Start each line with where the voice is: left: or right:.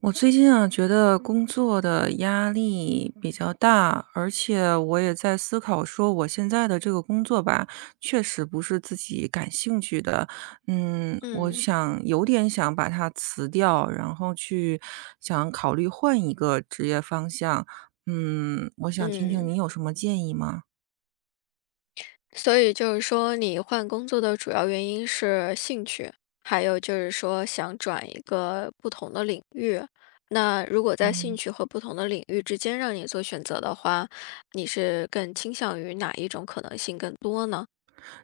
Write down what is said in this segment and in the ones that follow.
right: 我最近啊，觉得工作的压力比较大，而且我也在思考说，我现在的这个工作吧，确实不是自己感兴趣的。我
left: 嗯
right: 想有点想把它辞掉，然后去想考虑换一个职业方向。我想听听
left: 嗯，
right: 你有什么建议吗？
left: 所以就是说，你换工作的主要原因是兴趣，还有就是说想转一个不同的领域。那如果在兴趣和不同的领域之间让你做选择的话，你是更倾向于哪一种可能性更多呢？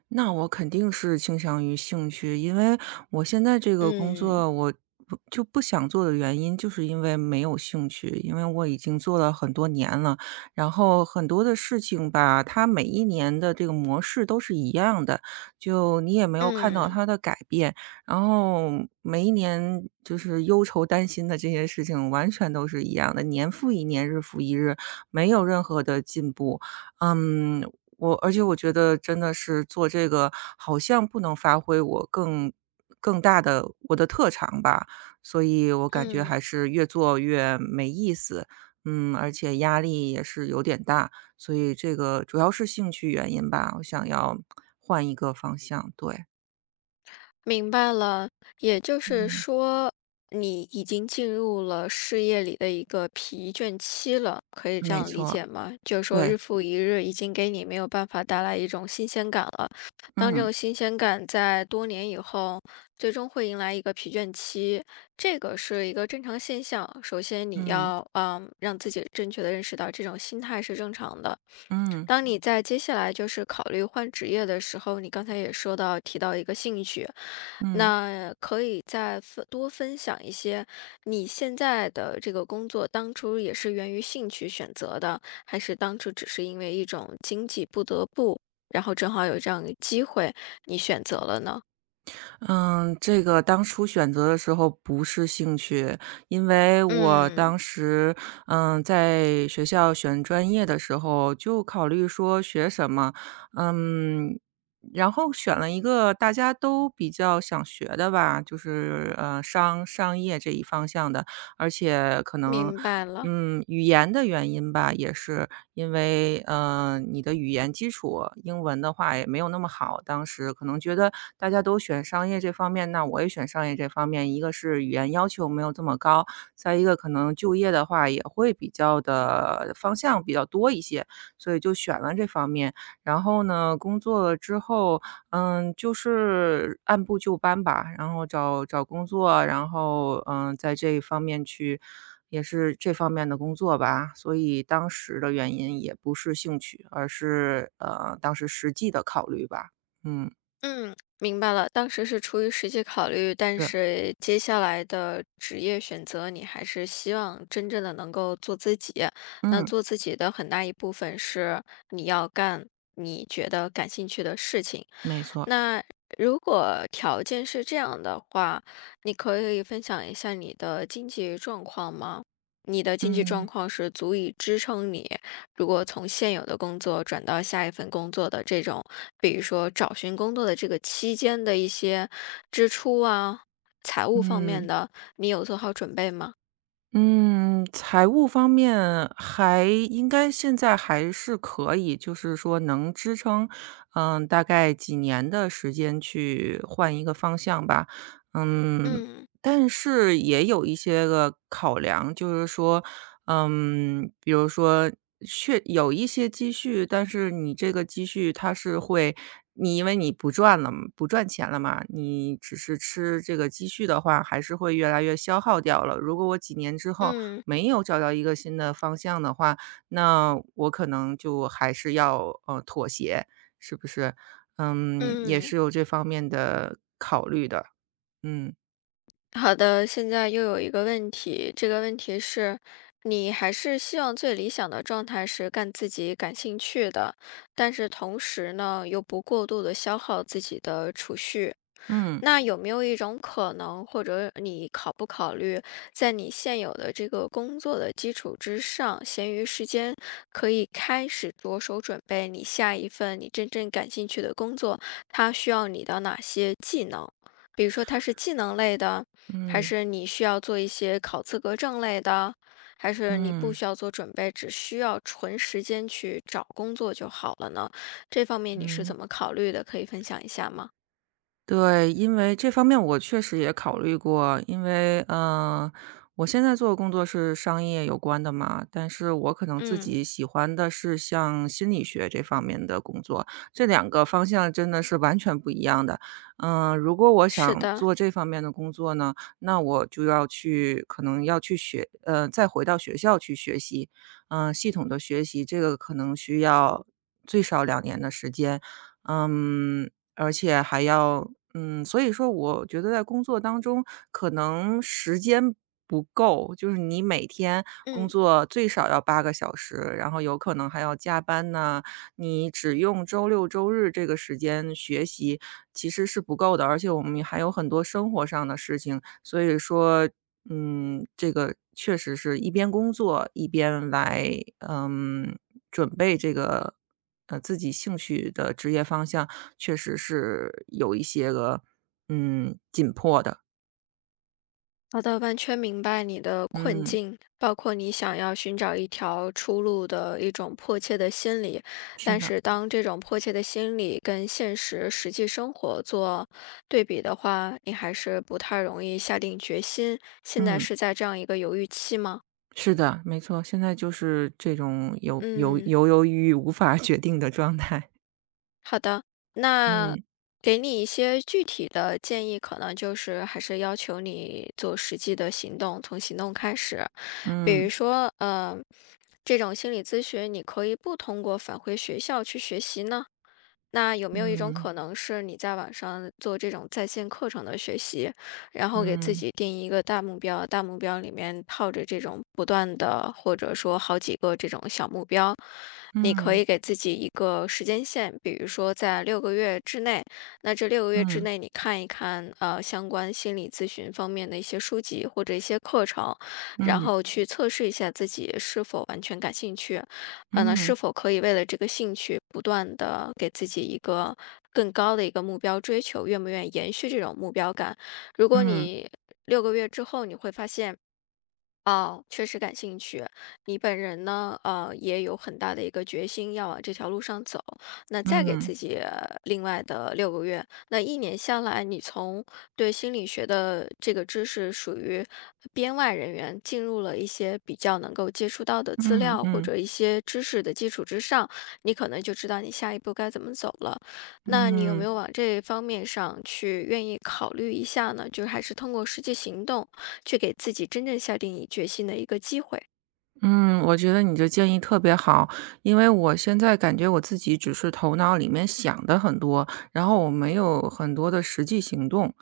right: 那我肯定是倾向于兴趣，因为我现在这个工
left: 嗯
right: 作，我不就不想做的原因，就是因为没有兴趣，因为我已经做了很多年了，然后很多的事情吧，它每一年的这个模式都是一样的，就你也没有看到
left: 嗯
right: 它的改变，然后每一年就是忧愁担心的这些事情完全都是一样的，年复一年，日复一日，没有任何的进步。嗯，而且我觉得真的是做这个，好像不能发挥我更大的我的特长吧，所以我感觉还
left: 嗯。
right: 是越做越没意思。而且压力也是有点大，所以这个主要是兴趣原因吧，我想要换一个方向，对。
left: 明白了，也就是
right: 嗯。
left: 说，你已经进入了事业里的一个疲倦期了，可以这
right: 没
left: 样理
right: 错。
left: 解吗？就是说，
right: 对。
left: 日复一日，已经给你没有办法带来一种新鲜感了。当这
right: 嗯。
left: 种新鲜感在多年以后，最终会迎来一个疲倦期，这个是一个正常现象。首先，你
right: 嗯。
left: 要让自己正确的认识到这种心态是正常的。
right: 嗯。
left: 当你在接下来就是考虑换职业的时候，你刚才也说到提到一个兴趣，
right: 嗯。
left: 那可以再多分享一些你现在的这个工作，当初也是源于兴趣选择的，还是当初只是因为一种经济不得不，然后正好有这样的机会，你选择了呢？
right: 嗯，这个当初选择的时候不是兴趣，因为我
left: 嗯，
right: 当时，在学校选专业的时候就考虑说学什么，嗯，然后选了一个大家都比较想学的吧，就是商业这一方向的，而且可能
left: 明白了。
right: 语言的原因吧，也是因为，你的语言基础，英文的话也没有那么好，当时可能觉得大家都选商业这方面，那我也选商业这方面。一个是语言要求没有这么高，再一个可能就业的话也会比较的方向比较多一些，所以就选了这方面。然后呢，工作了之后，就是按部就班吧，然后找找工作，然后在这一方面去也是这方面的工作吧，所以当时的原因也不是兴趣，而是，当时实际的考虑吧。嗯。
left: 嗯，明白了。当时是出于实际考虑，但
right: 是。
left: 是接下来的职业选择，你还是希望真正的能够做自己。那
right: 嗯。
left: 做自己的很大一部分是你要干你觉得感兴趣的事情。
right: 没错。
left: 那如果条件是这样的话，你可以分享一下你的经济状况吗？你的经济状
right: 嗯。
left: 况是足以支撑你，如果从现有的工作转到下一份工作的这种，比如说找寻工作的这个期间的一些支出啊，财务方面
right: 嗯。
left: 的，你有做好准备吗？
right: 嗯，财务方面还应该现在还是可以，就是说能支撑，大概几年的时间去换一个方向吧。嗯，
left: 嗯
right: 但是也有一些个考量，就是说，比如说确有一些积蓄，但是你这个积蓄它是会你因为你不赚钱了嘛，你只是吃这个积蓄的话，还是会越来越消耗掉了。如果我几年之后
left: 嗯
right: 没有找到一个新的方向的话，那我可能就还是要，妥协，是不是？也
left: 嗯。
right: 是有这方面的考虑的。嗯。
left: 好的，现在又有一个问题，这个问题是，你还是希望最理想的状态是干自己感兴趣的，但是同时呢，又不过度的消耗自己的储蓄。
right: 嗯。
left: 那有没有一种可能，或者你考不考虑，在你现有的这个工作的基础之上，闲余时间可以开始着手准备你下一份你真正感兴趣的工作，它需要你的哪些技能？比如说它是技能类的，还
right: 嗯。
left: 是你需要做一些考资格证类的，还是你不
right: 嗯。
left: 需要做准备，只需要纯时间去找工作就好了呢？这方面你是
right: 嗯。
left: 怎么考虑的？可以分享一下吗？
right: 对，因为这方面我确实也考虑过，因为，我现在做的工作是商业有关的嘛，但是我可能自
left: 嗯。
right: 己喜欢的是像心理学这方面的工作，这两个方向真的是完全不一样的。如果我
left: 是
right: 想
left: 的，
right: 做这方面的工作呢，那我就要去可能要去学再回到学校去学习，系统的学习，这个可能需要最少2年的时间。嗯，而且还要所以说我觉得在工作当中，可能时间不够，就是你每天工
left: 嗯，
right: 作最少要8个小时，然后有可能还要加班呐，你只用周六周日这个时间学习其实是不够的，而且我们还有很多生活上的事情，所以说，这个确实是一边工作一边来，嗯，准备这个，自己兴趣的职业方向，确实是有一些个，紧迫的。
left: 好的，完全明白你的困
right: 嗯。
left: 境，包括你想要寻找一条出路的一种迫切的心理。
right: 是
left: 但
right: 的。
left: 是，当这种迫切的心理跟现实实际生活做对比的话，你还是不太容易下定决心。现在
right: 嗯。
left: 是在这样一个犹豫期吗？
right: 是的。没错。现在就是这种犹犹
left: 嗯，
right: 犹犹豫豫无法决定的状态。
left: 好的，那。
right: 嗯。
left: 给你一些具体的建议，可能就是还是要求你做实际的行动，从行动开始。比如
right: 嗯。
left: 说，这种心理咨询，你可以不通过返回学校去学习呢？那有没有一种
right: 嗯。
left: 可能是你在网上做这种在线课程的学习，然后给自
right: 嗯。
left: 己定一个大目标，大目标里面套着这种不断的，或者说好几个这种小目标，你可
right: 嗯。
left: 以给自己一个时间线，比如说在六个月之内，那这六个月之
right: 嗯。
left: 内你看一看相关心理咨询方面的一些书籍或者一些课程，然
right: 嗯。
left: 后去测试一下自己是否完全感兴趣。那
right: 嗯。
left: 是否可以为了这个兴趣，不断的给自己一个更高的一个目标追求，愿不愿意延续这种目标感？如果
right: 嗯。
left: 你六个月之后，你会发现。哦，确实感兴趣。你本人呢，也有很大的一个决心要往这条路上走。那再给
right: 嗯。
left: 自己另外的六个月，那一年下来，你从对心理学的这个知识属于编外人员，进入了一些比较能够接触到的资
right: 嗯。嗯。
left: 料或
right: 嗯
left: 者一些知识的基础之上，你可能就知道你下一步该怎么走了。那你有没
right: 嗯。
left: 有往这方面上去愿意考虑一下呢？就是还是通过实际行动。去给自己真正下定一决心的一个机会。
right: 嗯，我觉得你的建议特别好，因为我现在感觉我自己只是头脑里面想的很多，然后我没有很多的实际行动。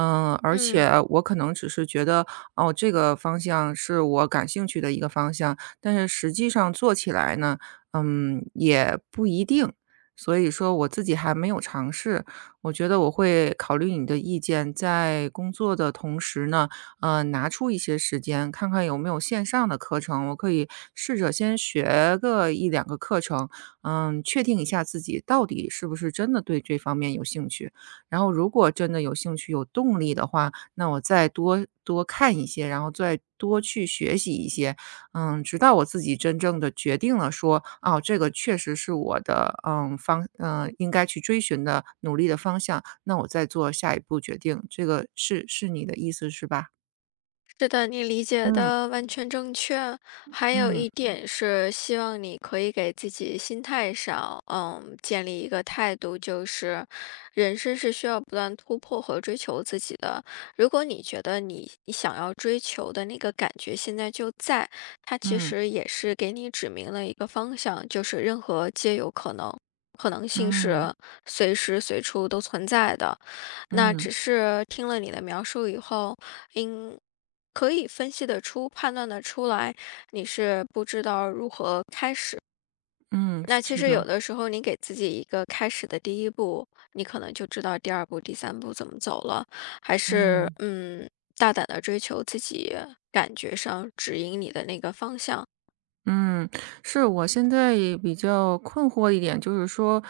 right: 而
left: 嗯，
right: 且我可能只是觉得，哦，这个方向是我感兴趣的一个方向，但是实际上做起来呢，也不一定。所以说我自己还没有尝试，我觉得我会考虑你的意见，在工作的同时呢，拿出一些时间，看看有没有线上的课程，我可以试着先学个一两个课程，确定一下自己到底是不是真的对这方面有兴趣。然后如果真的有兴趣、有动力的话，那我再多多看一些，然后再多去学习一些，直到我自己真正的决定了说，哦，这个确实是我的，应该去追寻的努力的方向，那我再做下一步决定，这个是你的意思是吧？
left: 是的，你理解
right: 嗯。
left: 的完全正确。还有
right: 嗯。
left: 一点是，希望你可以给自己心态上，建立一个态度，就是人生是需要不断突破和追求自己的。如果你觉得你想要追求的那个感觉现在就在，它其
right: 嗯。
left: 实也是给你指明了一个方向，就是任何皆有可能，可能性
right: 嗯。
left: 是随时随处都存在的。那
right: 嗯。
left: 只是听了你的描述以后，应可以分析得出、判断得出来，你是不知道如何开始。
right: 嗯。
left: 那其
right: 是
left: 实
right: 的。
left: 有的时候，你给自己一个开始的第一步，你可能就知道第二步、第三步怎么走了。还是
right: 嗯。
left: 大胆的追求自己感觉上指引你的那个方向。
right: 嗯。是我现在也比较困惑一点，就是说，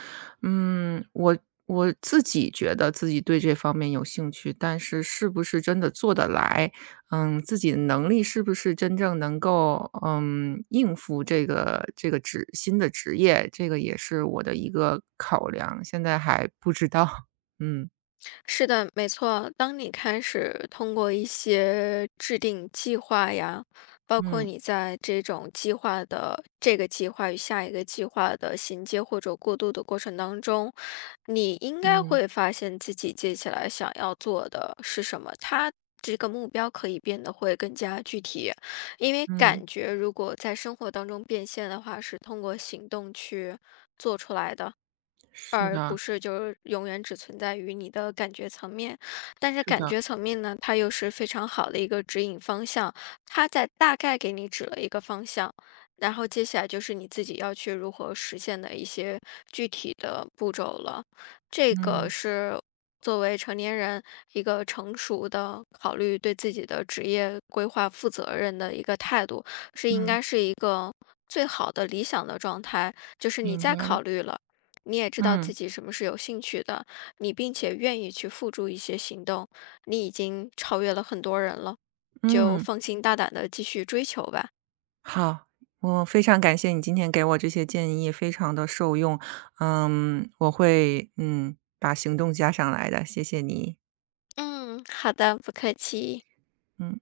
right: 嗯，我我自己觉得自己对这方面有兴趣，但是是不是真的做得来？自己的能力是不是真正能够应付这个新的职业？这个也是我的一个考量，现在还不知道。嗯。
left: 是的，没错。当你开始通过一些制定计划呀，包括
right: 嗯。
left: 你在这种计划的这个计划与下一个计划的衔接或者过渡的过程当中，你应该
right: 嗯。
left: 会发现自己接下来想要做的是什么。它这个目标可以变得会更加具体，因为
right: 嗯。
left: 感觉如果在生活当中变现的话，是通过行动去做出来的。
right: 是
left: 而不
right: 的。
left: 是就是永远只存在于你的感觉层面。但是
right: 是
left: 感
right: 的。
left: 觉层面呢，它又是非常好的一个指引方向，它在大概给你指了一个方向，然后接下来就是你自己要去如何实现的一些具体的步骤了。这个
right: 嗯。
left: 是作为成年人一个成熟的考虑对自己的职业规划负责任的一个态度，是应
right: 嗯。
left: 该是一个最好的理想的状态，就是你
right: 明
left: 在
right: 白了。
left: 考虑了。你也知道
right: 嗯。
left: 自己什么是有兴趣的，你并且愿意去付诸一些行动，你已经超越了很多人了，就
right: 嗯。
left: 放心大胆的继续追求吧。
right: 好，我非常感谢你今天给我这些建议，非常的受用，我会，把行动加上来的，谢谢你，
left: 嗯，好的，不客气。
right: 嗯。